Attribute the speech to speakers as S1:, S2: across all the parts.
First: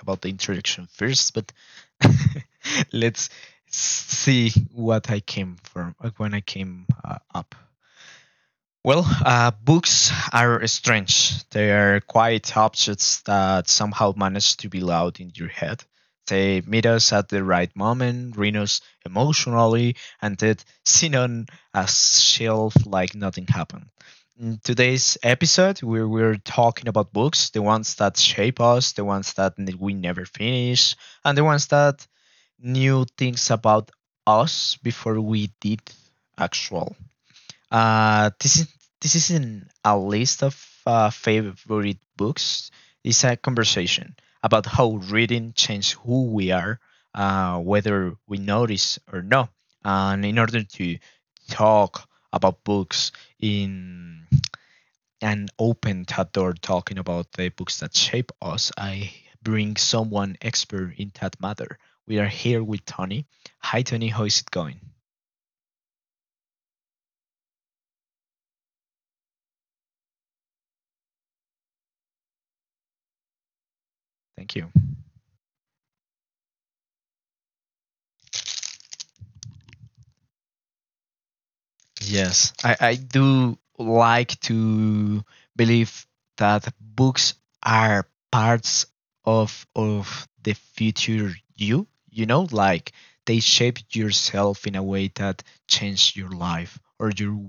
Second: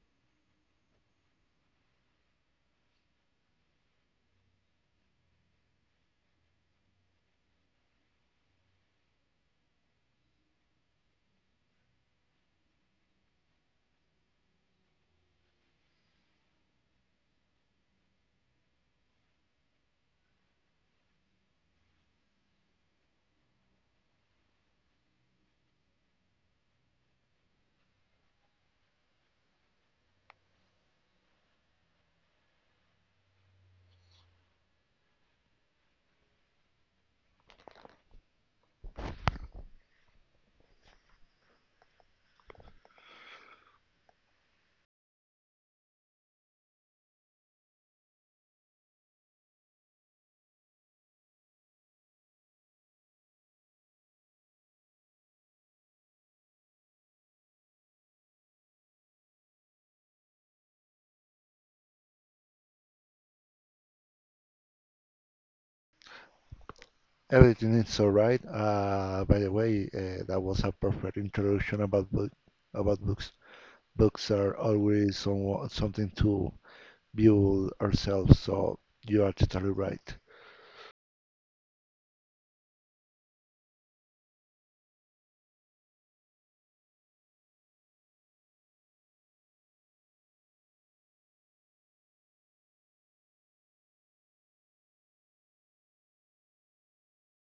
S1: about the introduction first, but let's see what I came from when I came up. Well, books are strange. They are quiet objects that somehow manage to be loud in your head. They meet us at the right moment, read us emotionally, and then sit on a shelf like nothing happened. In today's episode, we're talking about books, the ones that shape us, the ones that we never finish, and the ones that knew things about us before we did actual. Uh, this is this isn't a list of favorite books. It's a conversation about how reading changes who we are, whether we notice or not. And in order to talk about books in an open that door, talking about the books that shape us, I bring someone expert in that matter. We are here with Tony. Hi, Tony. How is it going?
S2: Everything is all right. By the way, that was a perfect introduction about about books. Books are
S1: Thank you.
S2: always something to build ourselves, so you are totally right.
S1: Yes, I do like to believe that books are parts of the future you, you know, like they shape yourself in a way that change your life or your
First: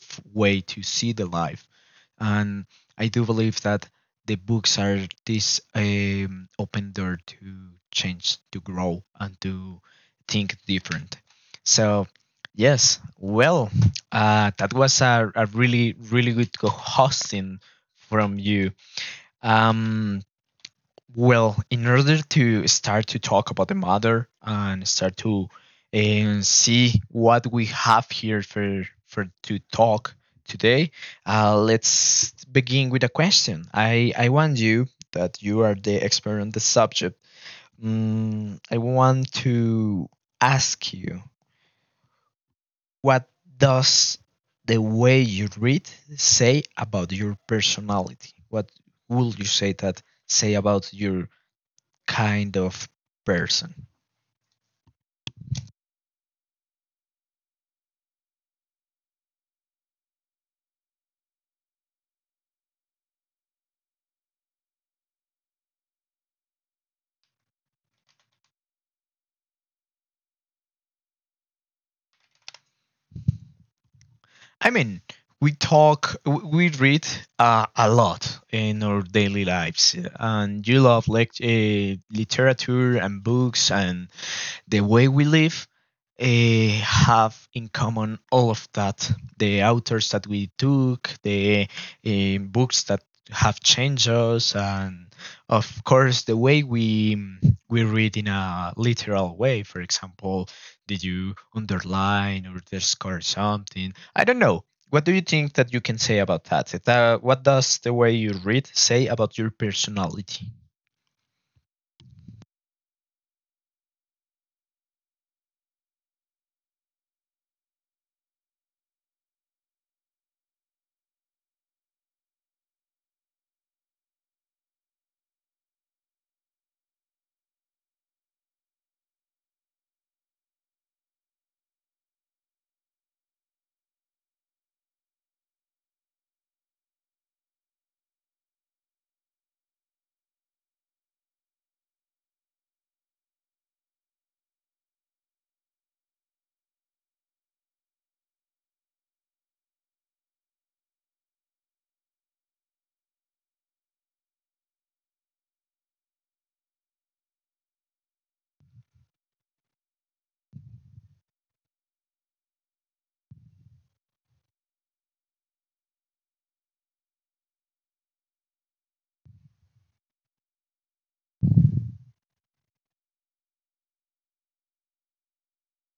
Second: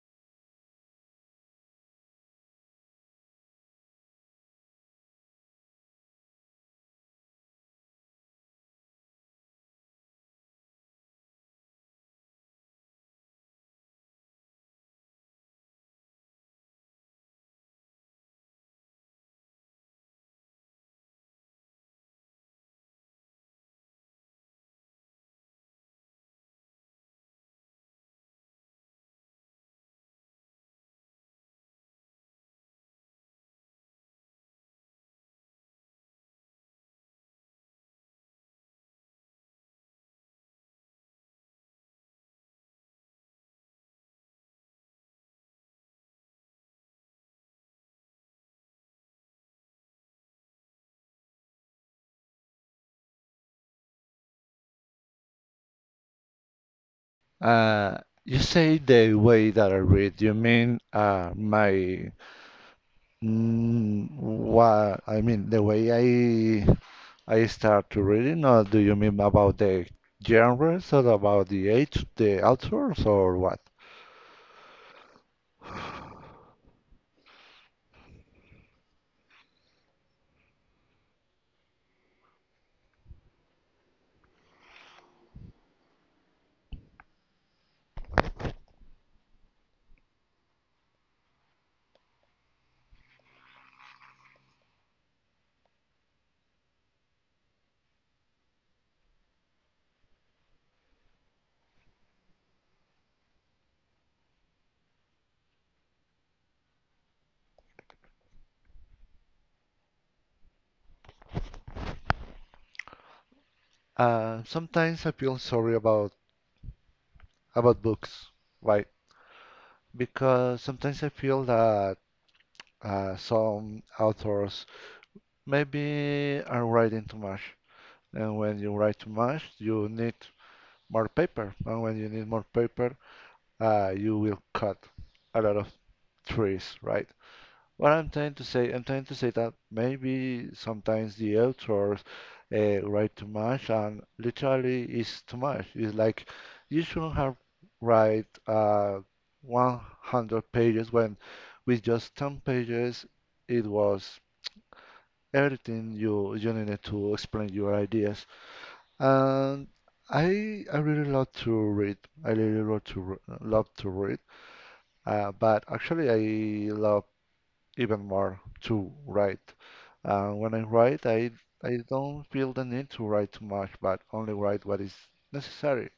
S1: way to see the life. And I do believe that the books are this open door to change, to grow, and to think different. So, yes, well, that was a really good hosting from you. Um, well, in order to start to talk about the matter and start to and see what we have here for to talk today, let's begin with a question. I want you that you are the expert on the subject. I want to ask you what does the way you read say about your personality? What would you say that say about your kind of person?
S2: Uh, you say the way that I read, you mean my mm, what I mean the way I I start to reading, or do you mean about the genres or about the age, the authors, or what?
S1: I mean, we talk, we read a lot in our daily lives, and you love like literature and books and the way we live have in common all of that the authors that we took the books that have changed us and of course the way we read in a literal way, for example, did you underline or underscore something? I don't know, what do you think that you can say about that? What does the way you read say about your personality?
S2: Sometimes I feel sorry about books, right? Because sometimes I feel that some authors maybe are writing too much, and when you write too much, you need more paper, and when you need more paper, you will cut a lot of trees, right? What I'm trying to say, I'm trying to say that maybe sometimes the authors write too much, and literally it's too much. It's like you shouldn't have write 100 pages when with just 10 pages it was everything you needed to explain your ideas. And I really love to read. I really love to read. But actually, I love even more to write. When I write, I don't feel the need to write too much, but only write what is necessary.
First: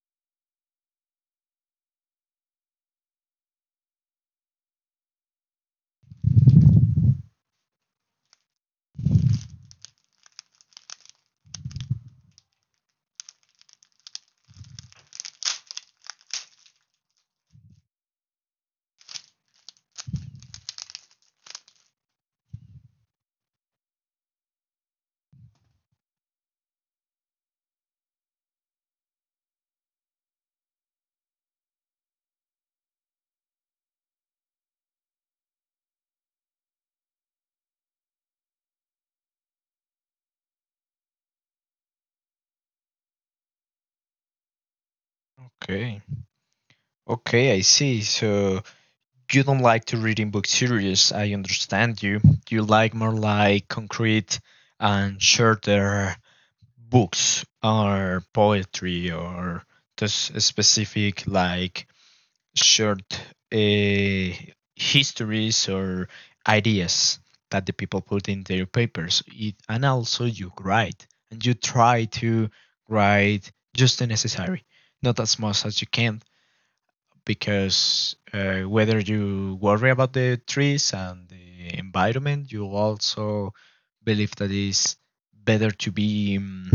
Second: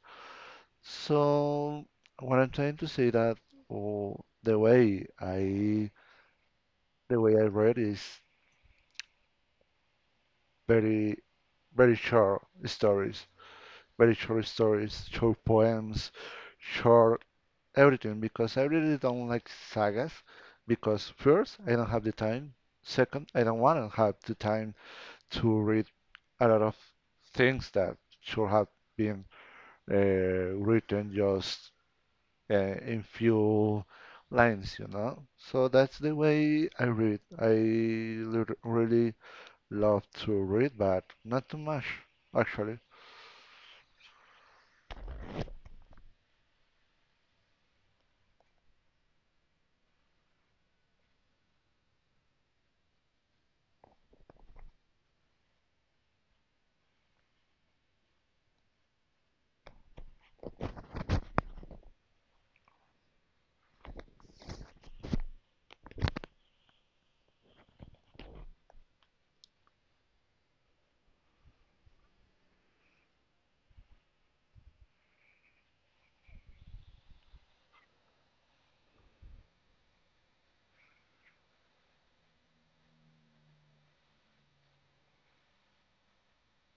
S2: So what I'm trying to say that oh, the way I read is very very short stories, very short stories, short poems, short everything because I really don't like sagas because first I don't have the time, second I don't want to have the time to read a lot of things that should have been written just in few lines, you know. So that's the way I read. I really love to read, but not too much, actually.
S1: Okay, okay, I see. So you don't like to read in book series. I understand you. You like more like concrete and shorter books or poetry or just specific like short uh, histories or ideas that the people put in their papers. It, and also you write and you try to write just the necessary, not as much as you can, because whether you worry about the trees and the environment, you also believe that it's better to be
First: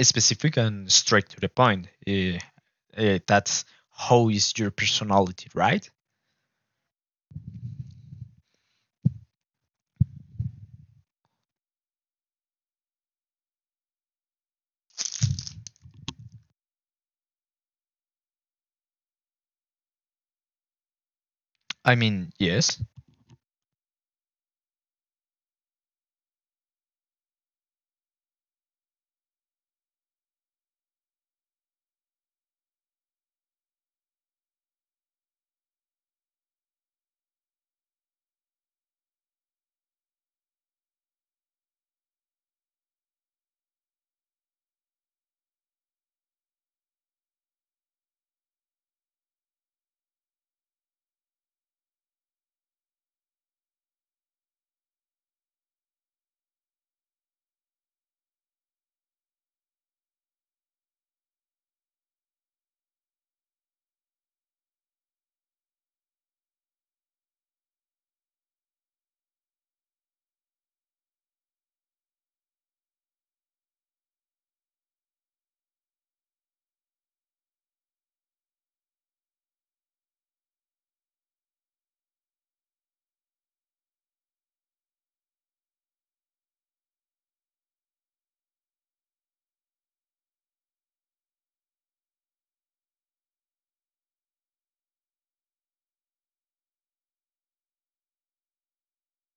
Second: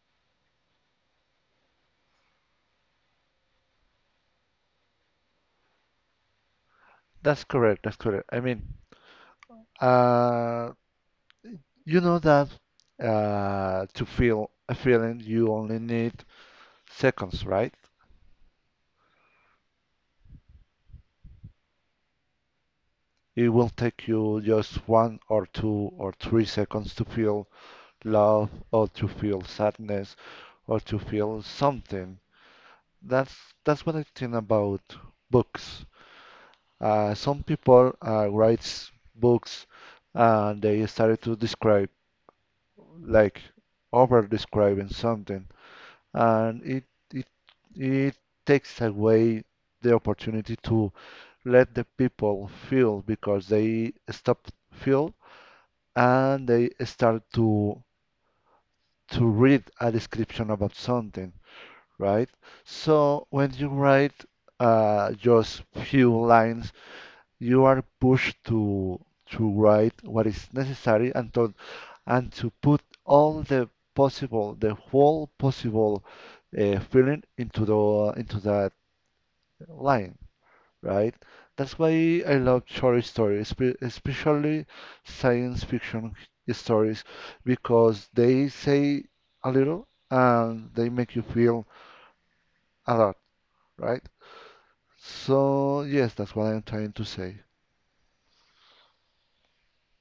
S1: specific and straight to the point. Uh, that's how is your personality, right?
S2: That's correct. That's correct. I mean, uh, you know that to feel a feeling, you only need seconds, right?
S1: I mean, yes.
S2: It will take you just 1 or 2 or 3 seconds to feel love or to feel sadness or to feel something. That's that's what I think about books. Some people writes books and they started to describe like over describing something, and it it takes away the opportunity to let the people feel because they stop feel and they start to read a description about something, right? So when you write just few lines, you are pushed to write what is necessary and to put all the possible, the whole possible feeling into the into that line, right? That's why I love short stories, especially science fiction stories, because they say a little and they make you feel a lot, right? So yes, that's what I'm trying to say.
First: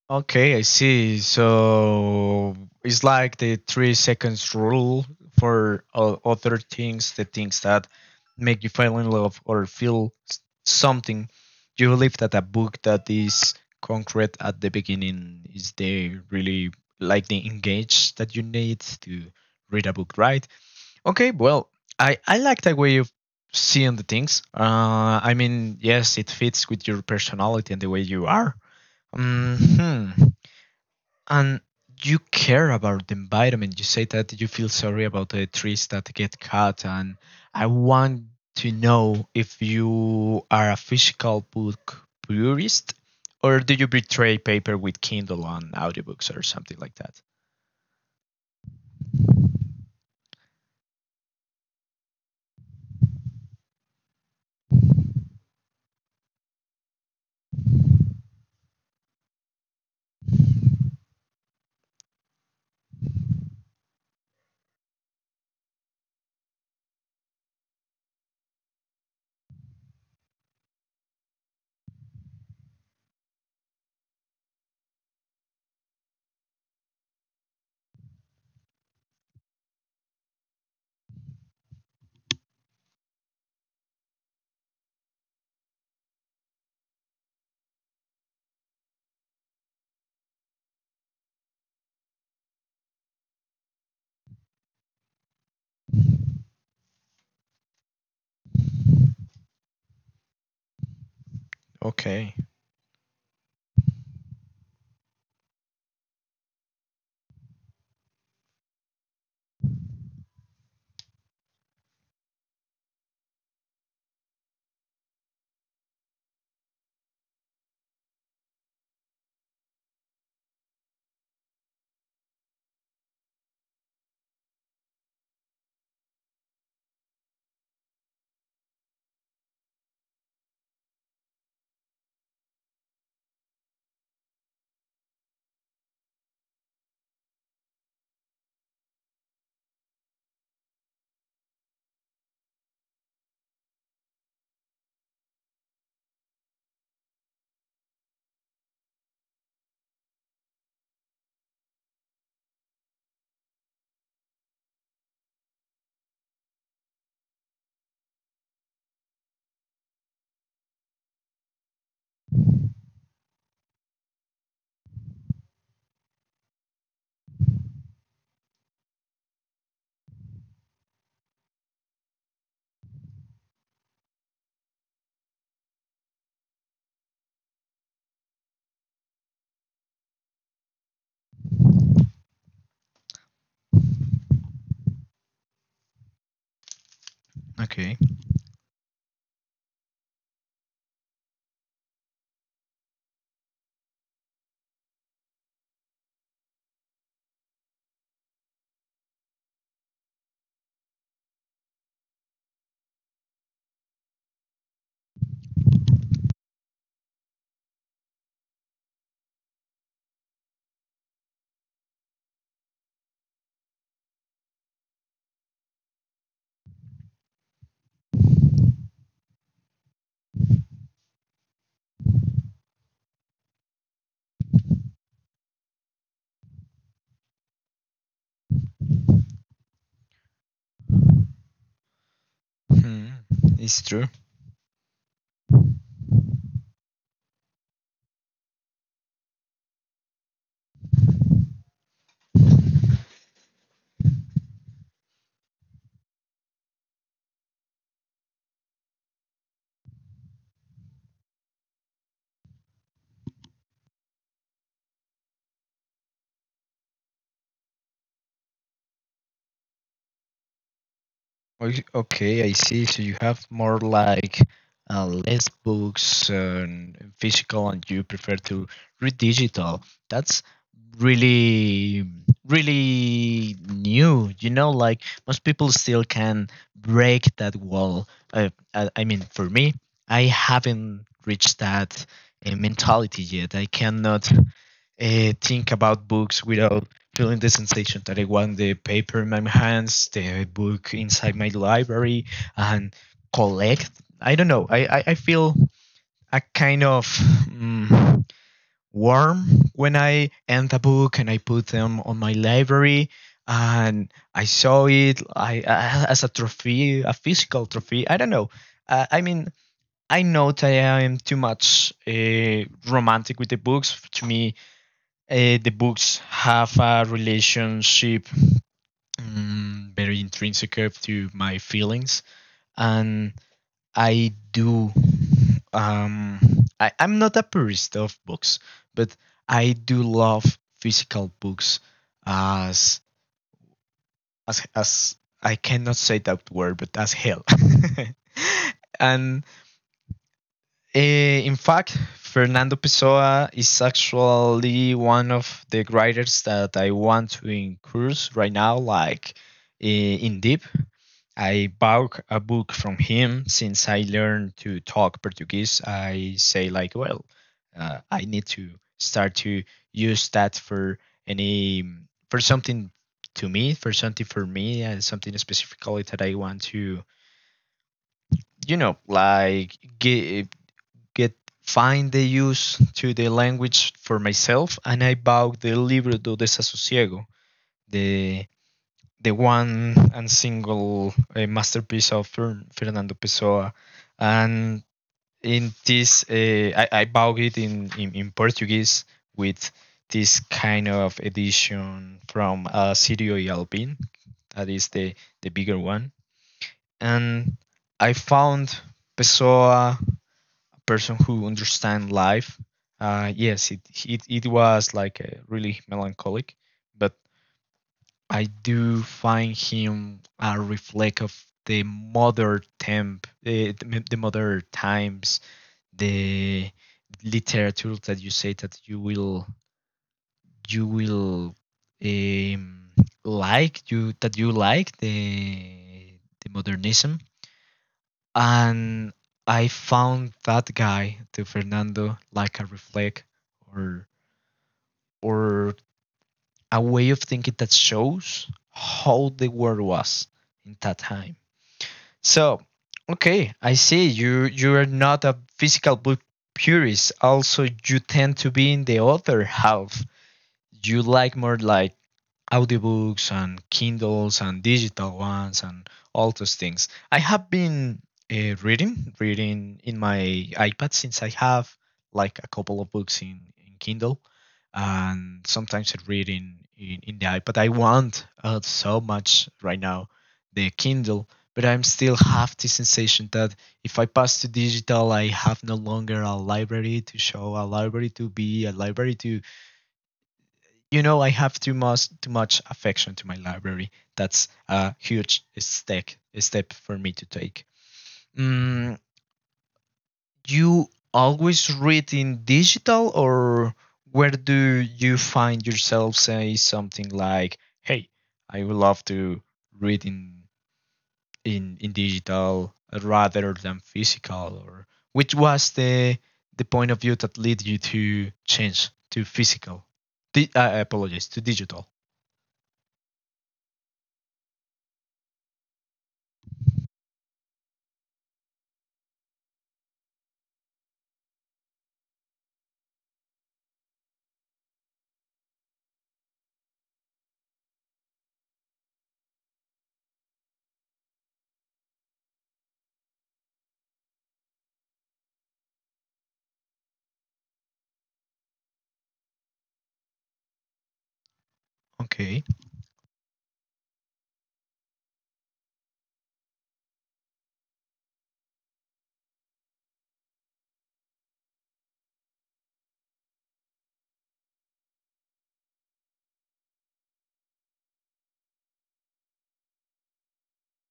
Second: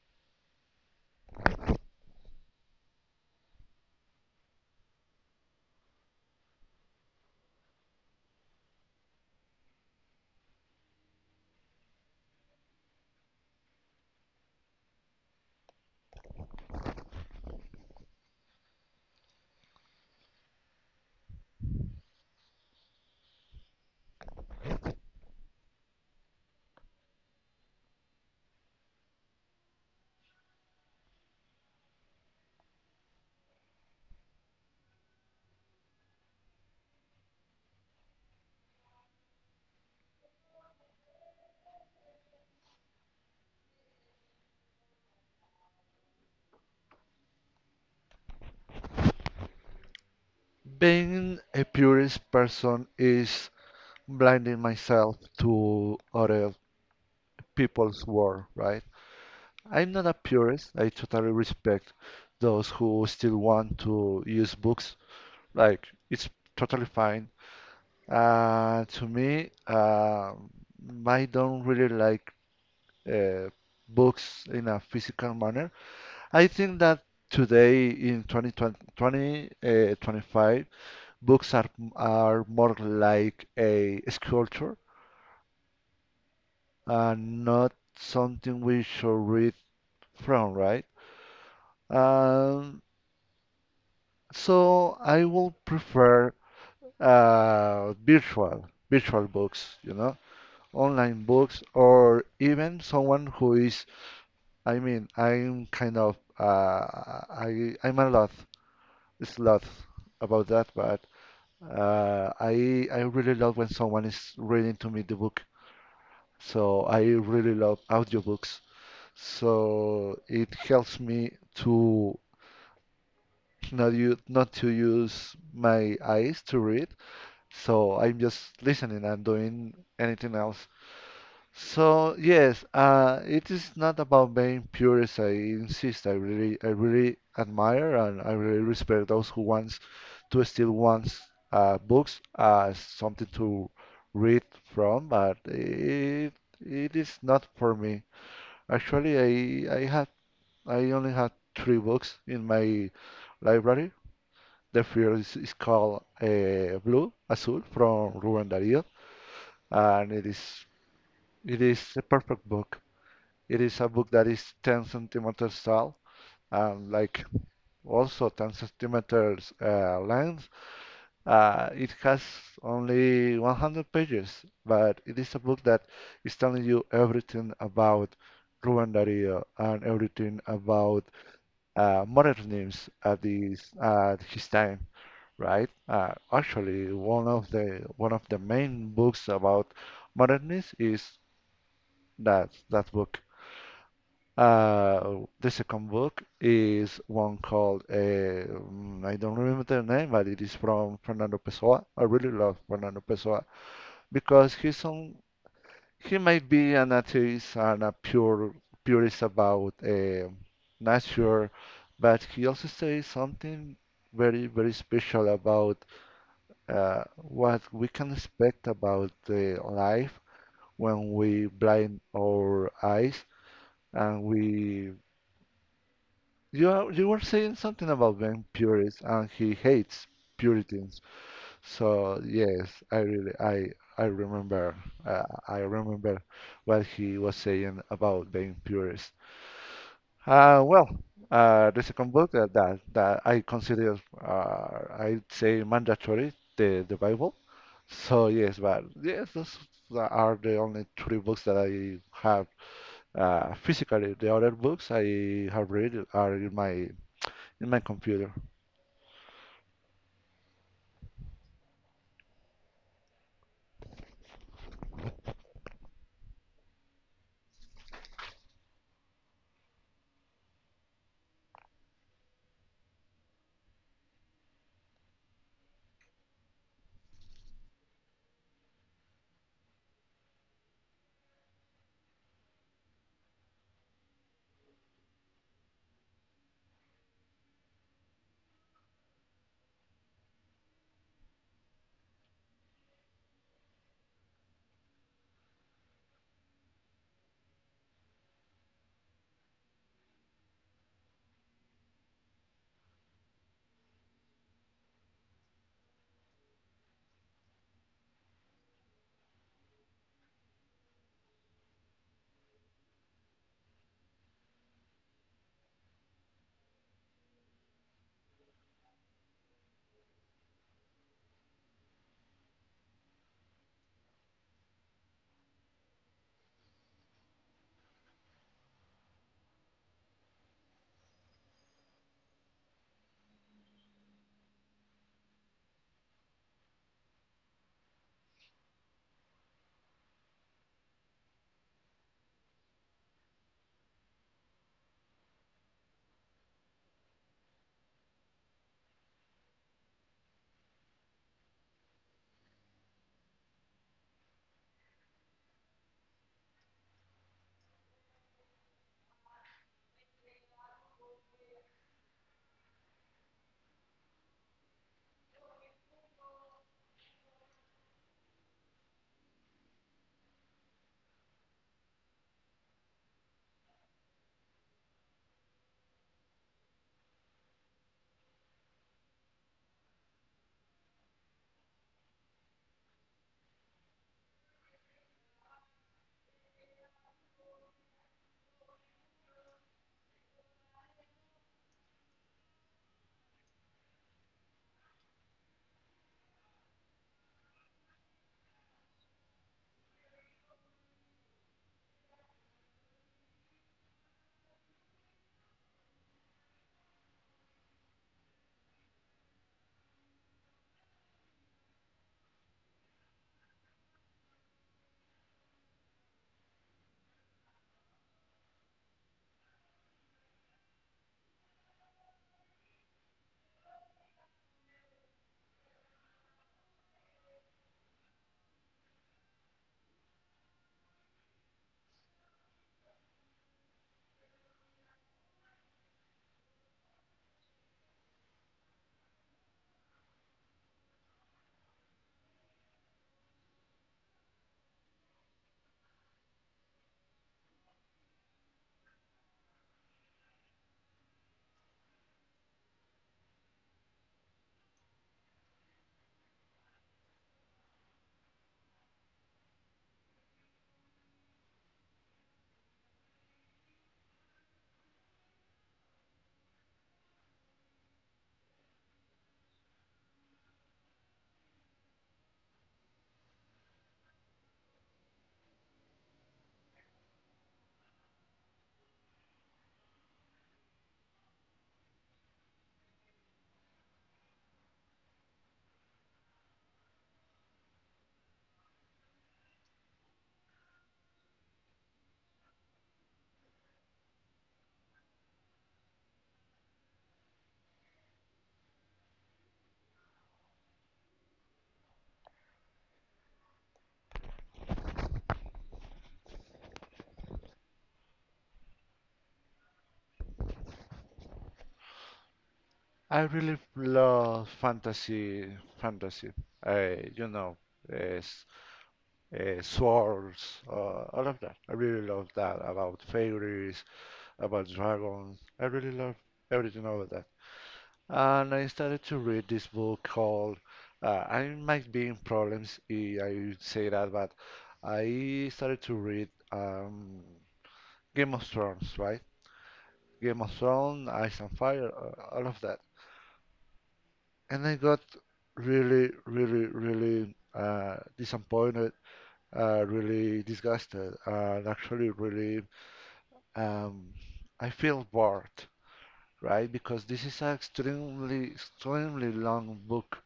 S1: Okay, I see. So it's like the 3 seconds rule for other things, the things that make you fall in love or feel something. You believe that a book that is concrete at the beginning is the really like the engage that you need to read a book, right? Okay, well, I like that way of seeing the things. I mean, yes, it fits with your personality and the way you are. Mhm, and you care about the environment. You say that you feel sorry about the trees that get cut, and I want to know if you are a physical book purist, or do you betray paper with Kindle and audiobooks or something like that?
S2: Being a purist person is blinding myself to other people's world, right? I'm not a purist. I totally respect those who still want to use books. Like it's totally fine. To me, I don't really like uh, books in a physical manner. I think that today in 2020, 25 books are more like a sculpture and not something we should read from, right? Um, so I will prefer virtual books, you know, online books,
S1: Okay,
S2: or even someone who is. I mean, I'm kind of I'm a lot about that, but I really love when someone is reading to me the book. So I really love audiobooks. So it helps me to not to use my eyes to read. So I'm just listening and doing anything else. So yes, it is not about being purist. I insist. I really admire and I really respect those who wants to still wants books as something to read from. But it is not for me. Actually, I I had I only had three books in my library. The first is called Blue Azul from Ruben Darío, and it is a perfect book. It is a book that is 10 centimeters tall and like also 10 centimeters length. It has only 100 pages, but it is a book that is telling you everything about Ruben Darío and everything about modernism at this at his time, right? Actually, one
S1: okay.
S2: of the main books about modernism is that book. The second book is one called I don't remember the name, but it is from Fernando Pessoa. I really love Fernando Pessoa because he might be an atheist and a pure purist about nature, but he also says something very special about what we can expect about the life when we blind our eyes and we you are, you were saying something about being purist and he hates puritans. So
S1: Hmm,
S2: yes,
S1: it's true.
S2: I remember, uh, I remember what he was saying about being purist. Uh, well, the second book that I consider, I'd say mandatory, the Bible. So yes, but yes, those are the only three books that I have physically. The other books I have read are in my computer.
S1: Okay, I see. So you have more like less books and physical, and you prefer to read digital. That's really, really new. You know, like most people still can break that wall. I mean, for me, I haven't reached that mentality yet. I cannot think about books without feeling the sensation that I want the paper in my hands, the book inside my library, and collect. I don't know. I, I feel a kind of warm when I end a book and I put them on my library and I saw it I as a trophy, a physical trophy. I don't know. I mean, I know that I am too much romantic with the books. To me, the books have a relationship very intrinsic to my feelings, and I do um, I, I'm not a purist of books, but I do love physical books as as I cannot say that word but as hell. And, eh, in fact, Fernando Pessoa is actually one of the writers that I want to incurs right now, like in deep. I bought a book from him since I learned to talk Portuguese. I say like, well, I need to start to use that for any for something to me, for something for me, and something specifically that I want to, you know, like give get find the use to the language for myself, and I bought the Libro do Desasosiego, the the one and single masterpiece of Fernando Pessoa, and in this I bought it in Portuguese with this kind of edition from Sirio y Alpin, that is the bigger one, and I found Pessoa person who understand life, yes, it was like really melancholic, but I do find him a reflect of the modern temp the modern times, the literature that you say that you will um, like you that you like the modernism, and I found that guy, the Fernando, like a reflect or or a way of thinking that shows how the world was in that time. So, okay, I see you you are not a physical book purist. Also, you tend to be in the other half. You like more like audiobooks and Kindles and digital ones and all those things. I have been reading, reading in my iPad since I have like a couple of books in Kindle, and sometimes I read in the iPad. I want so much right now the Kindle, but I'm still have the sensation that if I pass to digital, I have no longer a library to show, a library to be, a library to you know I have too much affection to my library. That's a huge step for me to take. Mm, you always read in digital, or where do you find yourself say something like, "Hey, I would love to read in in digital rather than physical," or which was the point of view that led you to change to physical? I apologize to digital.
S2: I really love fantasy, fantasy. Uh, you know, uh, s- swords, all of that. I really love that about fairies, about dragons. I really love everything about that. And I started to read this book called. I might be in problems if I say that, but I started to read Game of Thrones, right? Game of Thrones, Ice and
S1: Okay.
S2: Fire, all of that. And I got really, really, really disappointed, really disgusted, and actually really um, I feel bored, right? Because this is an extremely, extremely long book,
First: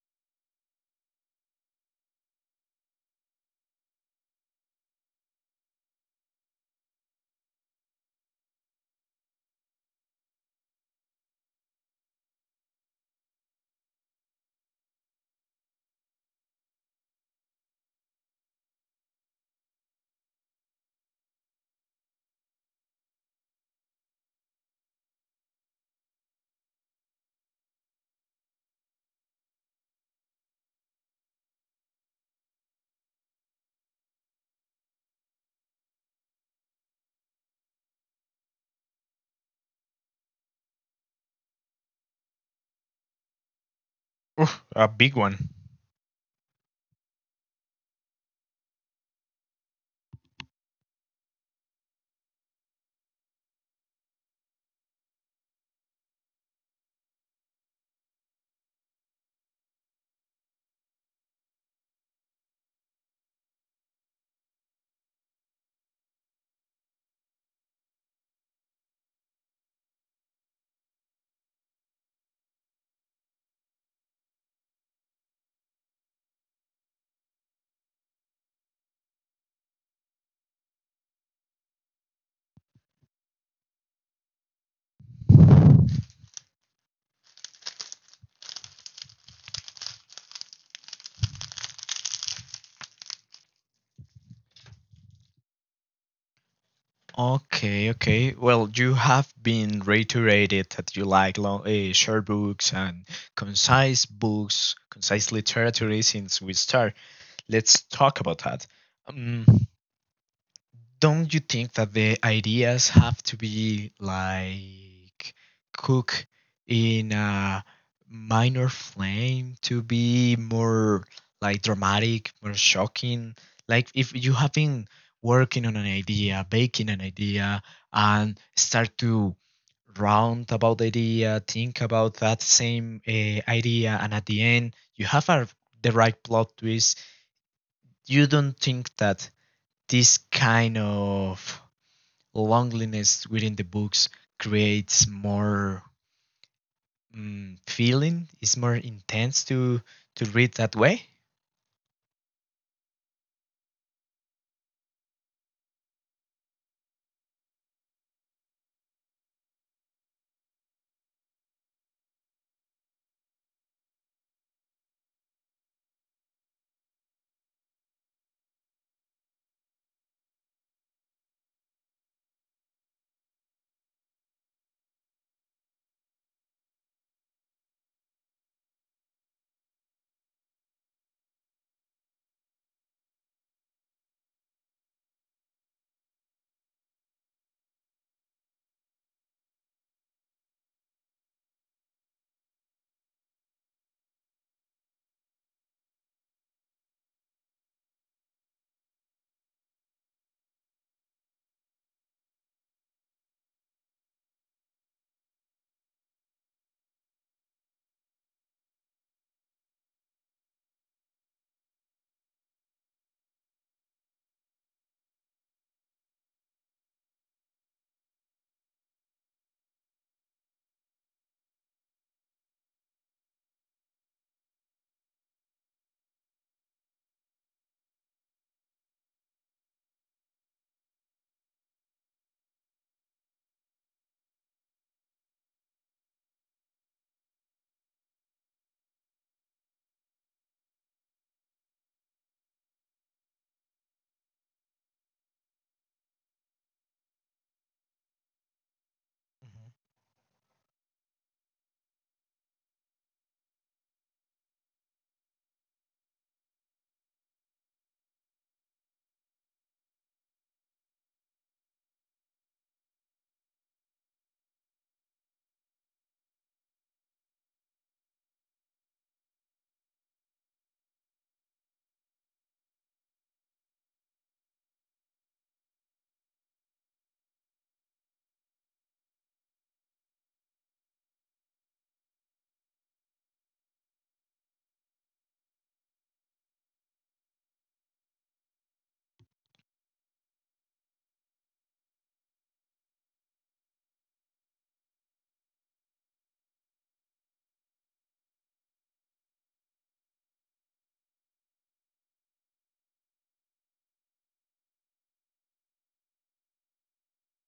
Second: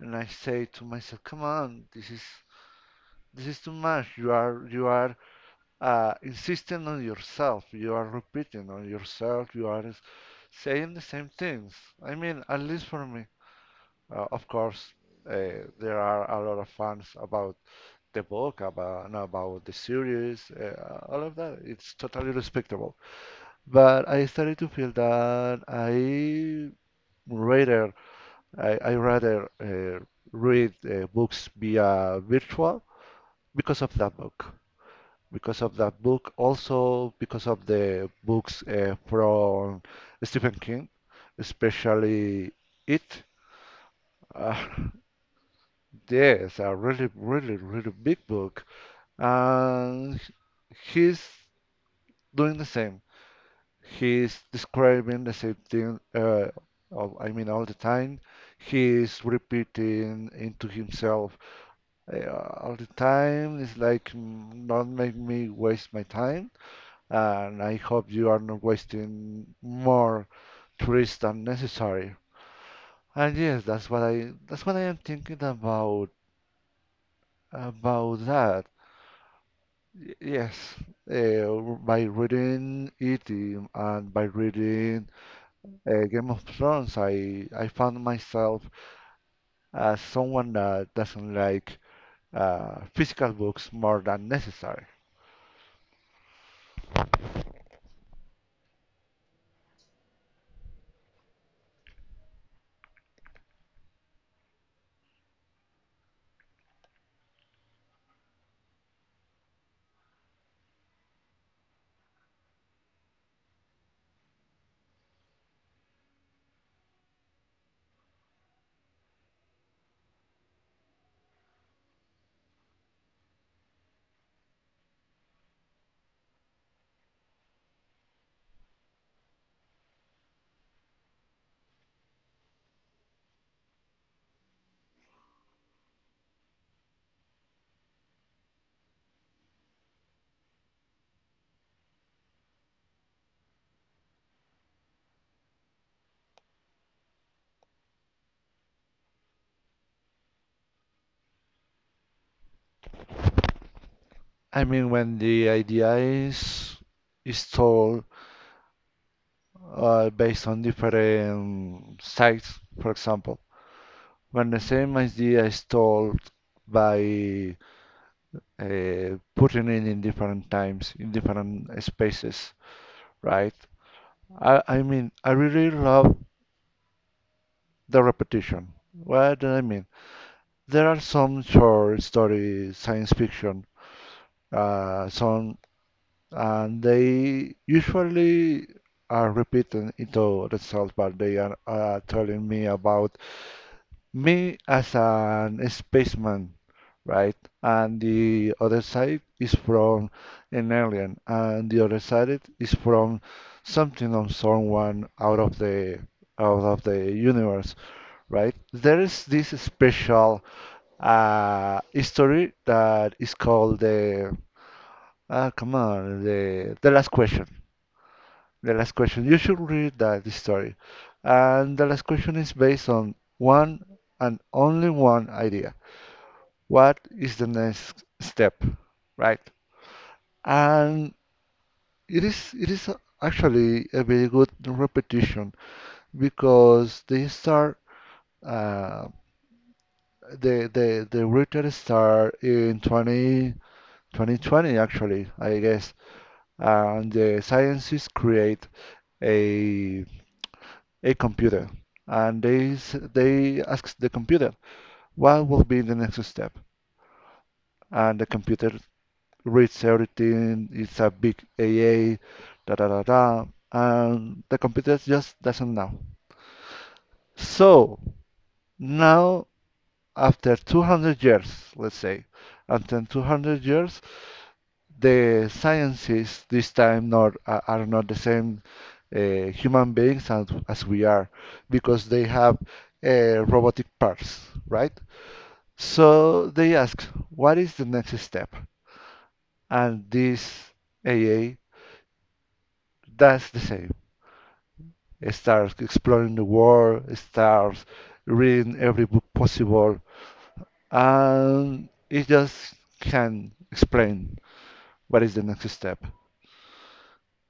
S2: and I say to myself, "Come on, this is too much. You are insisting on yourself. You are repeating on yourself. You are saying the same things. I mean, at least for me." Of course, there are a lot of fans about the book, about the series, all of that. It's totally respectable. But I started to feel that rather I rather read books via virtual because of that book. Because of that book, also because of the books from Stephen King, especially It.
S1: Oof, a
S2: Uh,
S1: big one.
S2: Yes, a really, really, really big book. And he's doing the same. He's describing the same thing, I mean, all the time. He's repeating into himself uh, all the time. It's like, "Mm, don't make me waste my time. And I hope you are not wasting more trees than necessary. And yes, that's what I am thinking about that. Yes, uh, by reading it, and by reading Game of Thrones, I found myself as someone that doesn't like physical books more than necessary.
S1: Okay, okay. Well, you have been reiterated that you like long, short books and concise books, concise literature since we start. Let's talk about that. Um, don't you think that the ideas have to be like cook in a minor flame to be more like dramatic, more shocking? Like if you have been working on an idea, baking an idea, and start to round about the idea, think about that same idea, and at the end you have a, the right plot twist. You don't think that this kind of loneliness within the books creates more feeling. It's more intense to read that way.
S2: I mean, when the idea is told based on different sites, for example, when the same idea is told by putting it in different times, in different spaces, right? I mean, I really love the repetition. What do I mean? There are some short stories, science fiction, uh, some, and they usually are repeating into themselves, but they are telling me about me as an spaceman, right? And the other side is from an alien, and the other side it is from something or someone out of the universe, right? There is this special story that is called the ah come on the last question. The last question. You should read that story. And the last question is based on one and only one idea. What is the next step, right? And it is actually a very good repetition because they start, uh, the router start in 20 2020, actually, I guess. And the scientists create a a computer, and they ask the computer what will be the next step, and the computer reads everything, it's a big AA, da da da da, and the computer just doesn't know. So now, after 200 years, let's say after 200 years, the sciences this time not are not the same human beings as we are, because they have robotic parts, right? So they ask, what is the next step? And this AA does the same. It starts exploring the world, it starts reading every book possible, and it just can explain what is the next step.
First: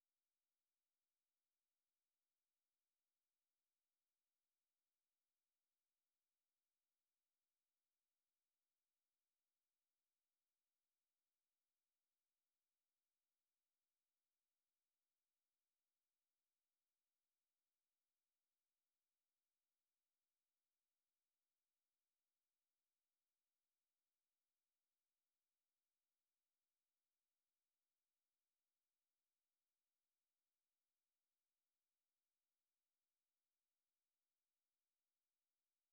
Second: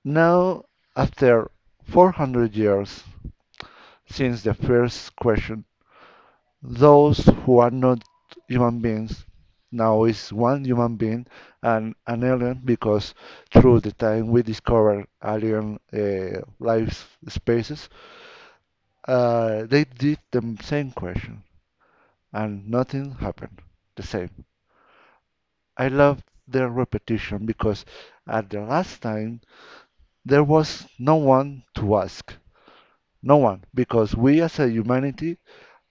S2: Now, after 400 years since the first question. Those who are not human beings now is one human being and an alien because through the time we discover alien life spaces, they did the same question and nothing happened the same. I love their repetition because at the last time there was no one to ask. No one, because we as a humanity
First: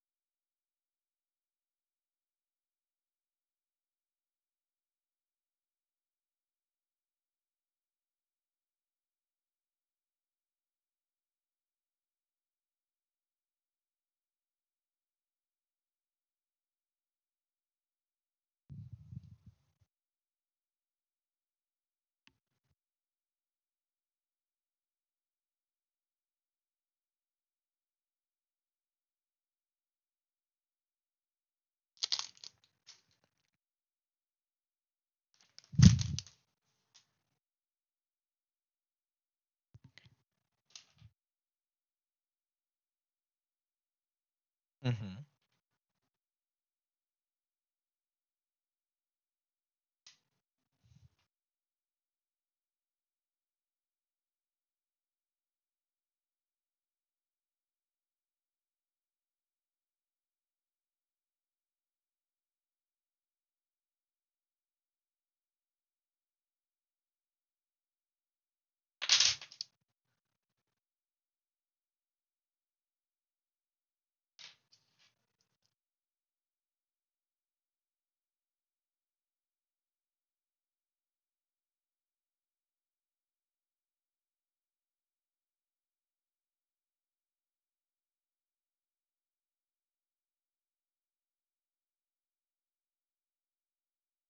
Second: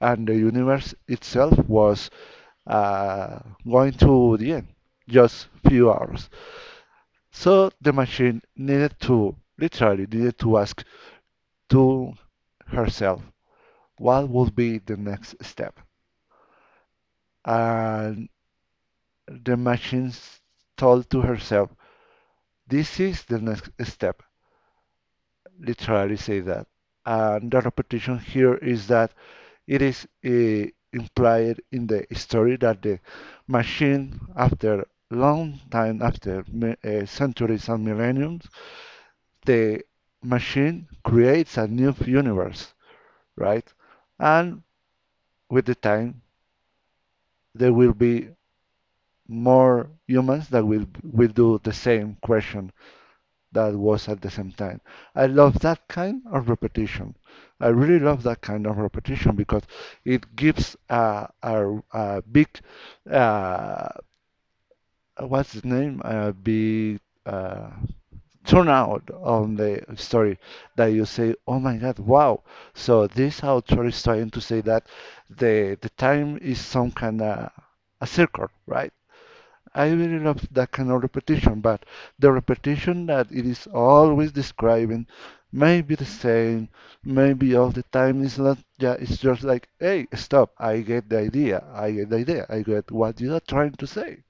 S2: and the universe itself was uh, going to the end, just few hours. So the machine needed to literally needed to ask to herself what would be the next step. And the machine told to herself, this is the next step. Literally say that. And the repetition here is that it is implied in the story that the machine, after long time, after centuries and millenniums, the machine creates a new universe, right? And
S1: Hmm.
S2: with the time, there will be more humans that will do the same question that was at the same time. I love that kind of repetition. I really love that kind of repetition because it gives a big, uh, what's the name? A big uh, turnout on the story that you say, oh my God, wow. So this author is trying to say that the time is some kind of a circle, right? I really love that kind of repetition, but the repetition that it is always describing, may be the same, maybe all the time, it's not, yeah, it's just like, hey, stop, I get the idea, I get the idea, I get what you are trying to say.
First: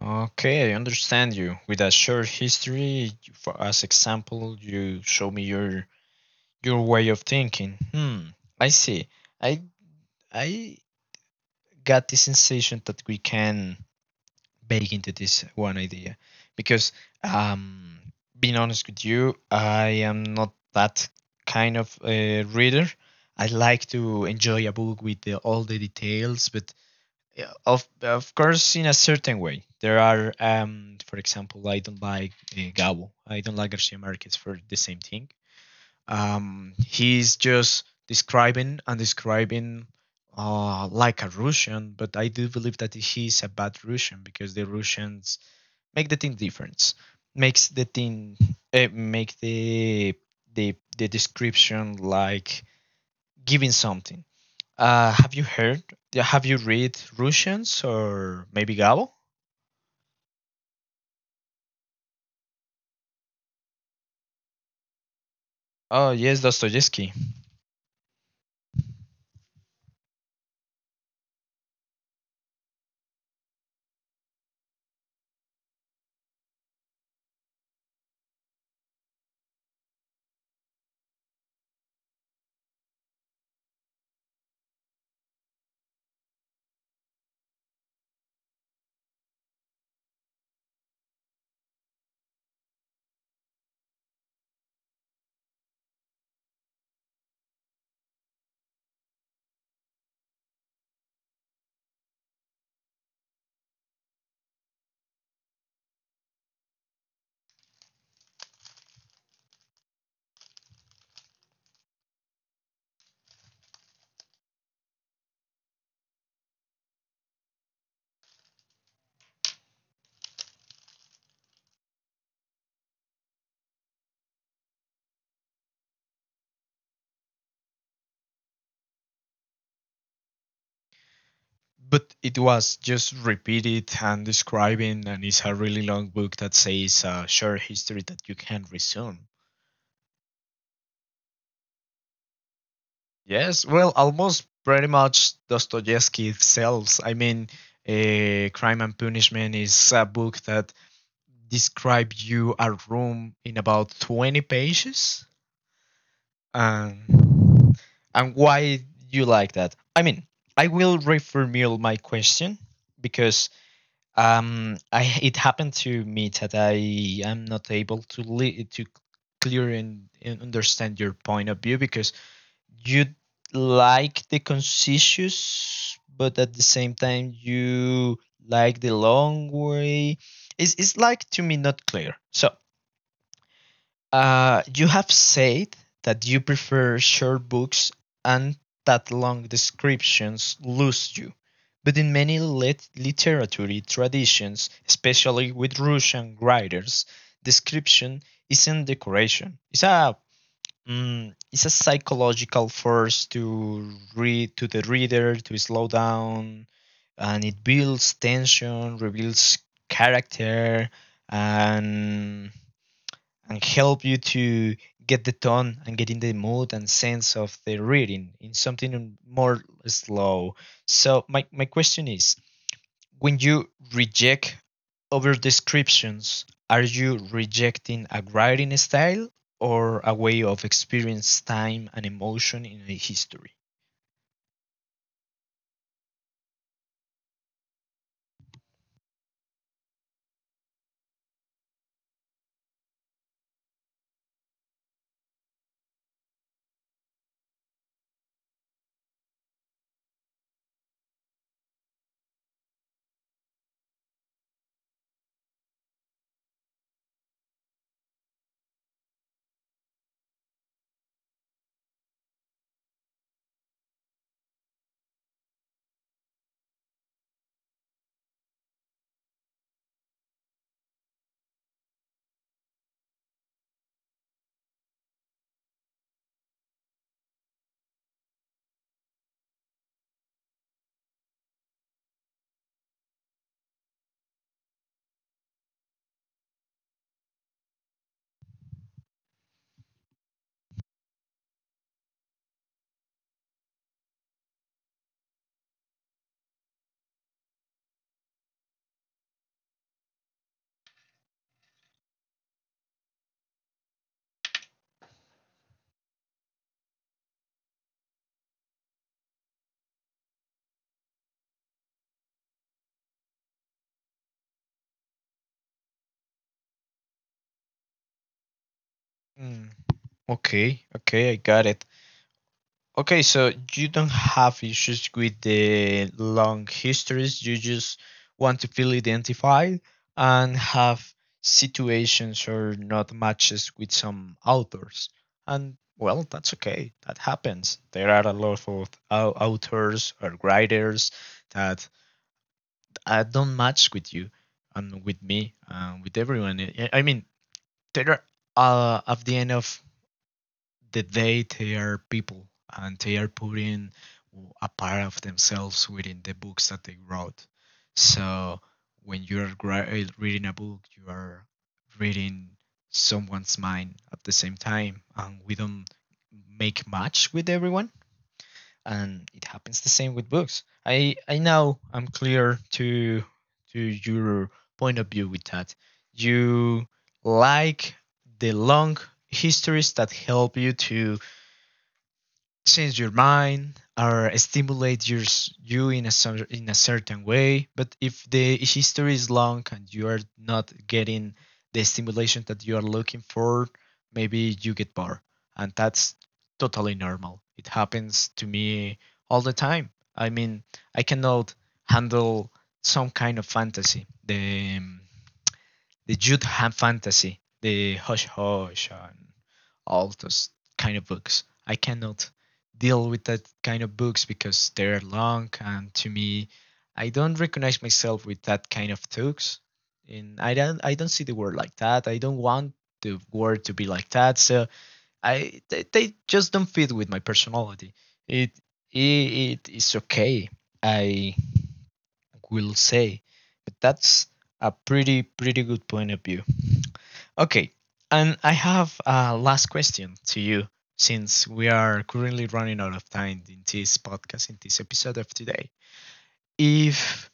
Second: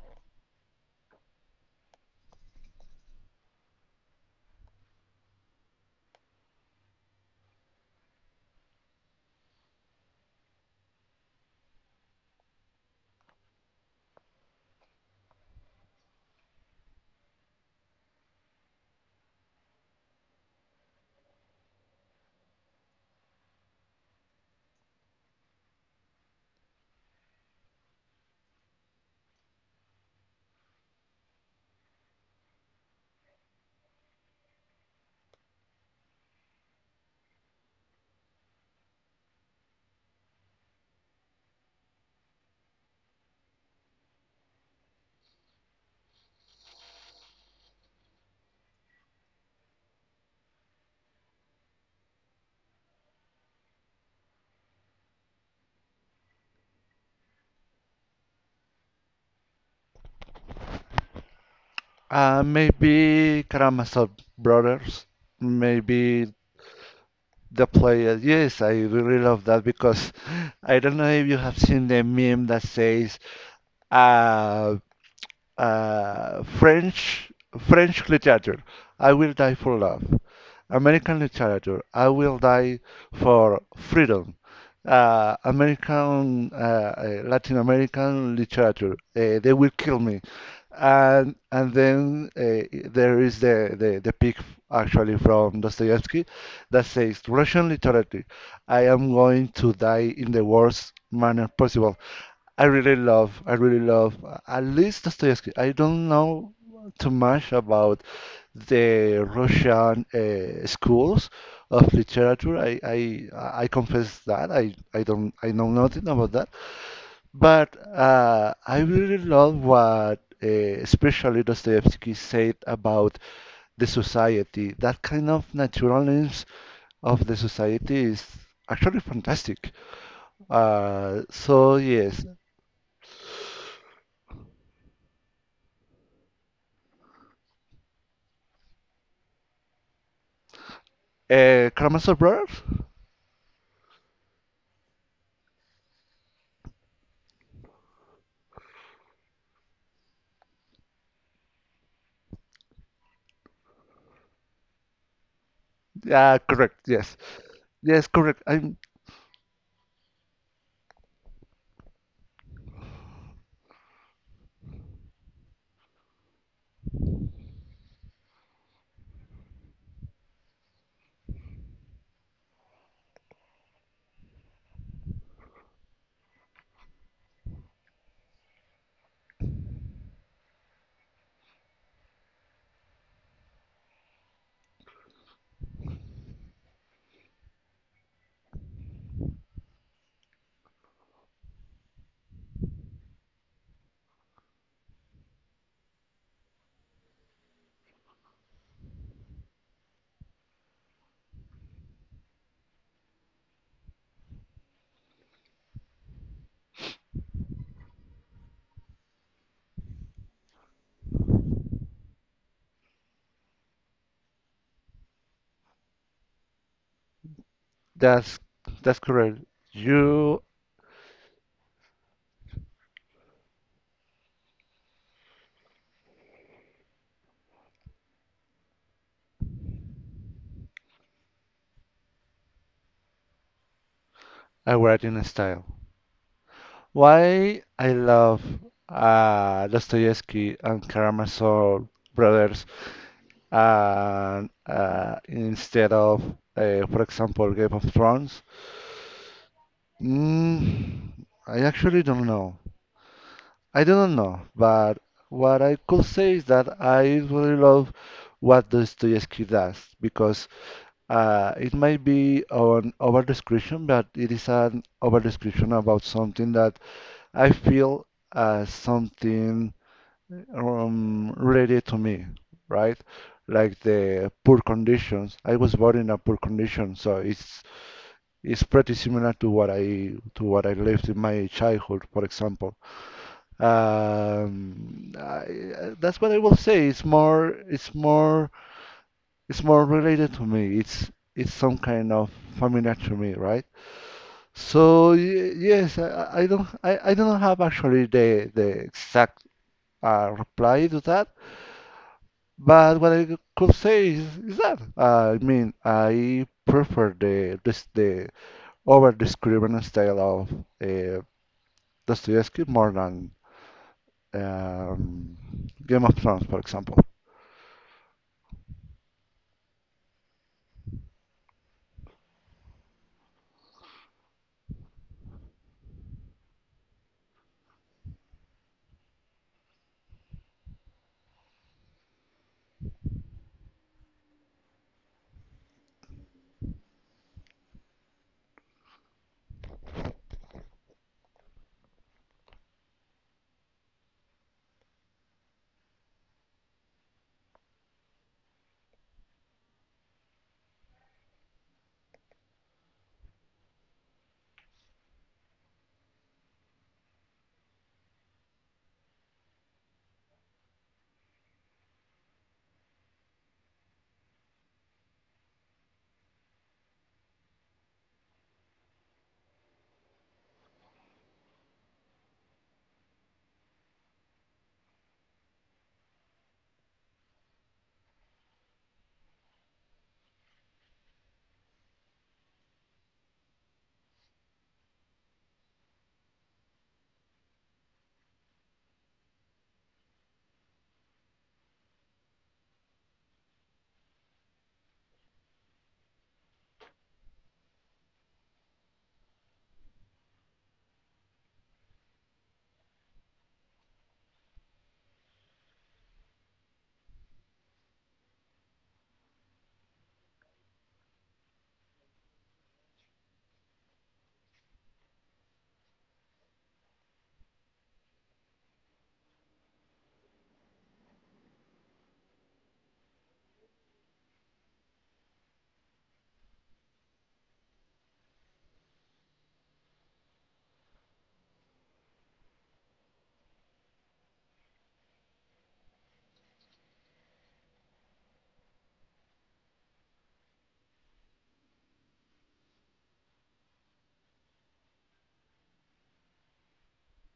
S1: Okay, I understand you. With a short history, for as example, you show me your way of thinking. Hmm, I see. I I got the sensation that we can bake into this one idea because um being honest with you, I am not that kind of reader. I like to enjoy a book with the, all the details, but of course in a certain way there are for example I don't like Gabo, I don't like Garcia Marquez for the same thing. He's just describing and describing like a Russian, but I do believe that he's a bad Russian because the Russians make the thing different, makes the thing make the description like giving something. Have you heard? Have you read Russians or maybe Gabo?
S2: Maybe Karamazov Brothers,
S1: Oh
S2: maybe
S1: yes, Dostoevsky.
S2: the player. Yes, I really love that because I don't know if you have seen the meme that says, uh, French French literature, I will die for love. American literature, I will die for freedom. American Latin American literature, they will kill me. And then there is the pic actually from Dostoevsky that says Russian literature, I am going to die in the worst manner possible. I really love, at least Dostoevsky. I don't know too much about the Russian schools of literature. I confess that I don't, I know nothing about that. But I really love what especially Dostoevsky said about the society. That kind of naturalness of the society is actually fantastic. So
S1: But
S2: yes,
S1: it was just repeated and describing, and it's a really long book that says a short history that you can resume.
S2: Karamazov Brothers.
S1: Yes, well, almost pretty much Dostoevsky sells, I mean, Crime and Punishment is a book that describes you a room in about 20 pages.
S2: Yeah, correct. Yes.
S1: and
S2: Yes,
S1: and
S2: correct. I'm
S1: why you like that? I mean, I will reformulate my question, because I it happened to me that I am not able to to clear and understand your point of view, because you like the conscious, but at the same time you like the long way. It's like to me not clear. So you have said that you prefer short books and that long descriptions lose you. But in many literary traditions, especially with Russian writers, description isn't decoration. It's a it's a psychological force to read to the reader to slow down, and it builds tension, reveals character, and help you to get the tone and get in the mood and sense of the reading
S2: that's
S1: in
S2: that's
S1: something
S2: correct.
S1: more
S2: You
S1: slow. So my question is, when you reject over descriptions, are you rejecting a writing style or a way of experience time and emotion in a history?
S2: are right in style. Why I love uh, Dostoevsky and Karamazov brothers and instead of for example Game of Thrones. Mm, I actually don't know. I don't know, but what I could say is that I really love what Dostoevsky does because it might be an over description, but it is an over description about something that I feel as something related to me, right? Like the poor conditions. I was born in a poor condition, so it's pretty similar to what I lived in my childhood, for example. That's what I will say. It's more related to me. It's some kind of familiar to me, right? So yes, I don't have actually the exact reply to that, but what I could say is that I mean I prefer the over description style of uh, Dostoevsky more than um, Game of Thrones, for example.
S1: Mm, okay, okay, I got it. Okay, so you don't have issues with the long histories. You just want to feel identified and have situations or not matches with some authors. And well, that's okay. That happens. There are a lot of authors or writers that don't match with you and with me and with everyone. I mean, there are, at the end of the day they are people, and they are putting a part of themselves within the books that they wrote. So when you're reading a book, you are reading someone's mind at the same time, and we don't make match with everyone. And it happens the same with books. I know I'm clear to your point of view with that. You like the long histories that help you to change your mind or stimulate you in a in a certain way. But if the history is long and you are not getting the stimulation that you are looking for, maybe you get bored, and that's totally normal. It happens to me all the time. I mean, I cannot handle some kind of fantasy, the youth have fantasy, the hush hush, and all those kind of books. I cannot deal with that kind of books because they're long, and to me I don't recognize myself with that kind of talks. And I don't see the world like that. I don't want the world to be like that. So I they just don't fit with my personality. It it is okay, I will say. But that's a pretty good point of view. Okay, and I have a last question to you, since we are currently running out of time in this podcast, in this episode of today. If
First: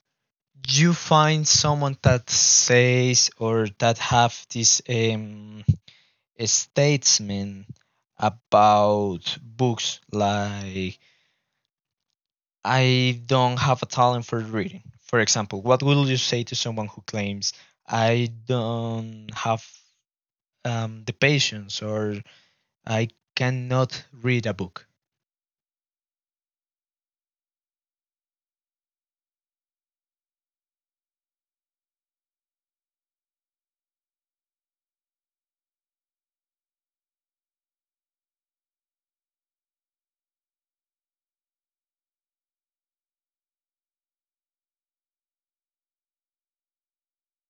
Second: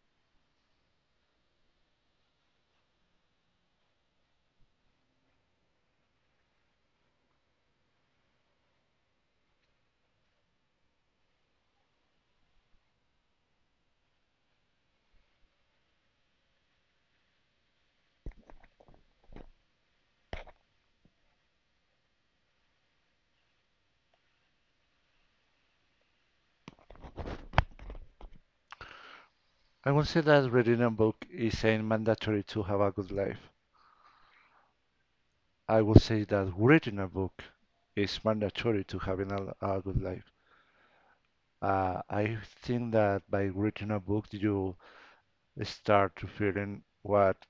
S1: you find someone that says or that have this statement about books like, I don't have a talent for reading. For example, what will you say to someone who claims, I don't have the patience, or I cannot read a book?
S2: I would say that reading a book isn't mandatory to have a good life. I would say that reading a book is mandatory to having a good life. I think that by reading a book, you start to feeling what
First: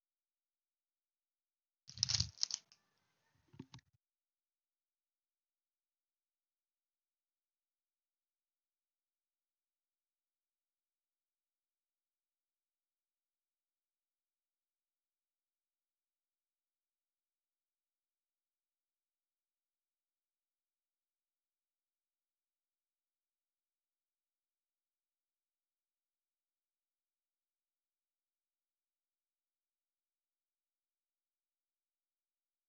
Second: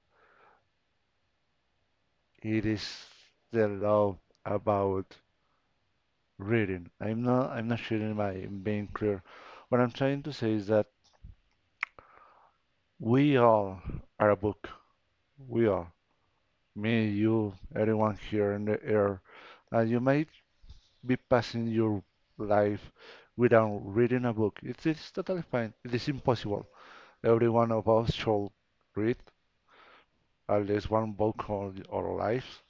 S2: it is the love about reading. I'm not sure if I'm being clear. What I'm trying to say is that we all are a book. We all, me, you, everyone here in the air. You might be passing your life without reading a book. It is totally fine. It is impossible. Every one of us should read at least one book on our lives.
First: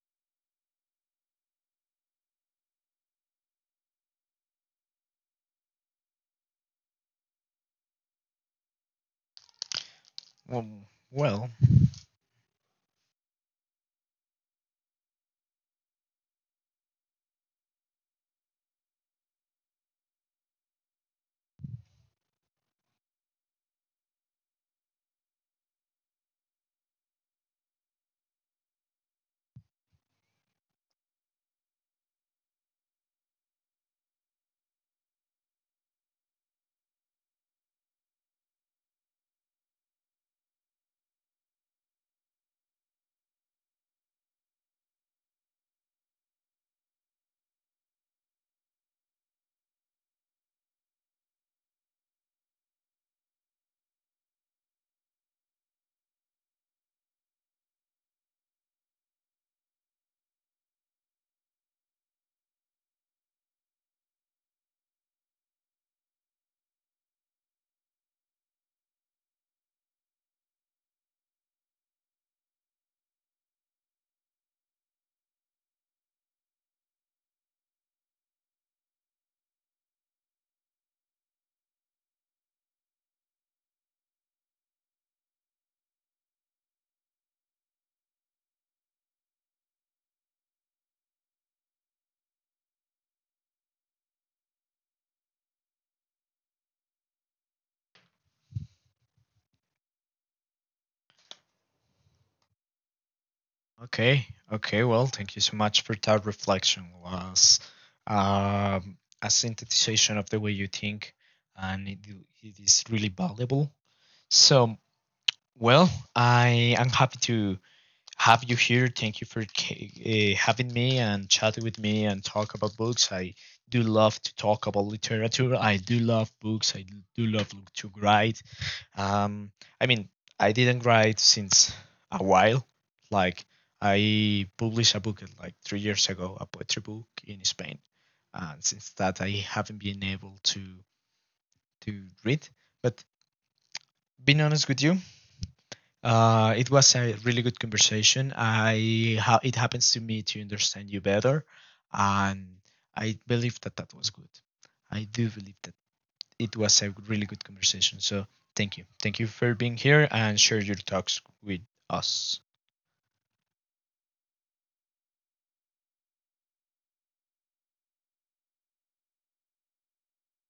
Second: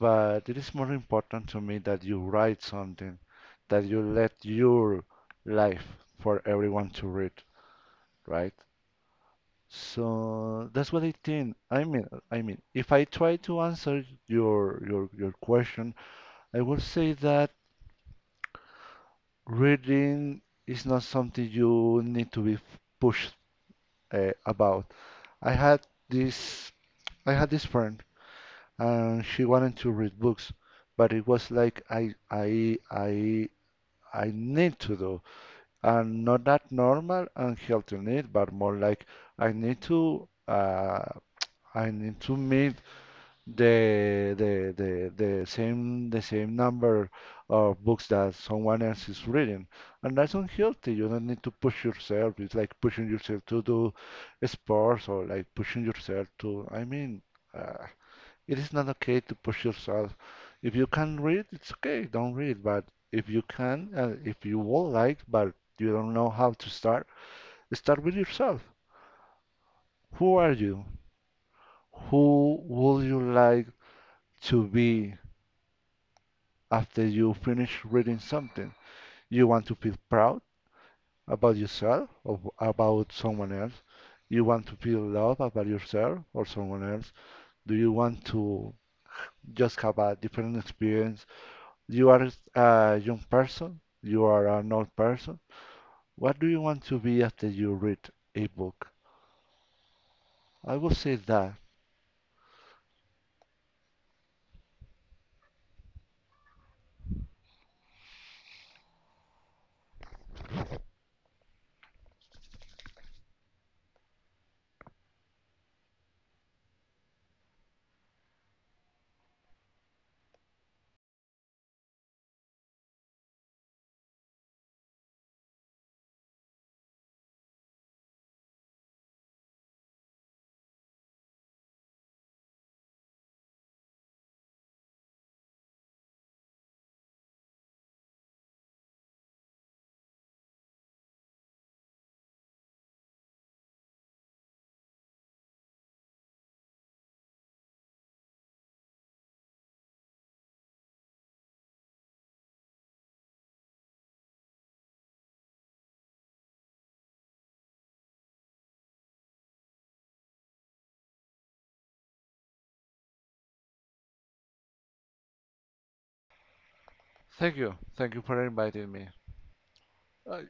S2: But it is more important to me that you write something, that you let your life for everyone to read, right?
S1: Well,
S2: So that's what I
S1: well,
S2: think. I mean, if I try to answer your question, I will say that. Reading is not something you need to be pushed about. I had this I had this friend and she wanted to read books, but it was like I need to do and not that normal and healthy need, but more like I need to uh, I need to meet the same number of books that someone else is reading, and that's unhealthy. You don't need to push yourself. It's like pushing yourself to do sports or like pushing yourself to. Uh, it is not okay to push yourself. If you can read, it's okay. Don't read. But if you can, if you would like, but you don't know how to start, start with yourself. Who are you? Who would you like to be? After you finish reading something. You want to feel proud about yourself or about someone else. You want to feel love about yourself or someone else. Do you want to just have a different experience? You are a young person. You are an old person. What do you want to be after you read a book? I will say that.
S1: okay, okay. Well, thank you so much for that reflection. Was a synthesization of the way you think, and it is really valuable. So, well, I am happy to have you here. Thank you for having me and chatting with me and talk about books. I do love to talk about literature. I do love books. I do love to write. Um, I mean, I didn't write since a while. Like I published a book like 3 years ago, a poetry book in Spain, and since that I haven't been able to read. But being honest with you, it was a really good conversation. I it happens to me to understand you better, and I believe that that was good. I do believe that it was a really good conversation. So thank you for being here and share your talks with us.
S2: Thank you. Thank you for inviting me. Uh,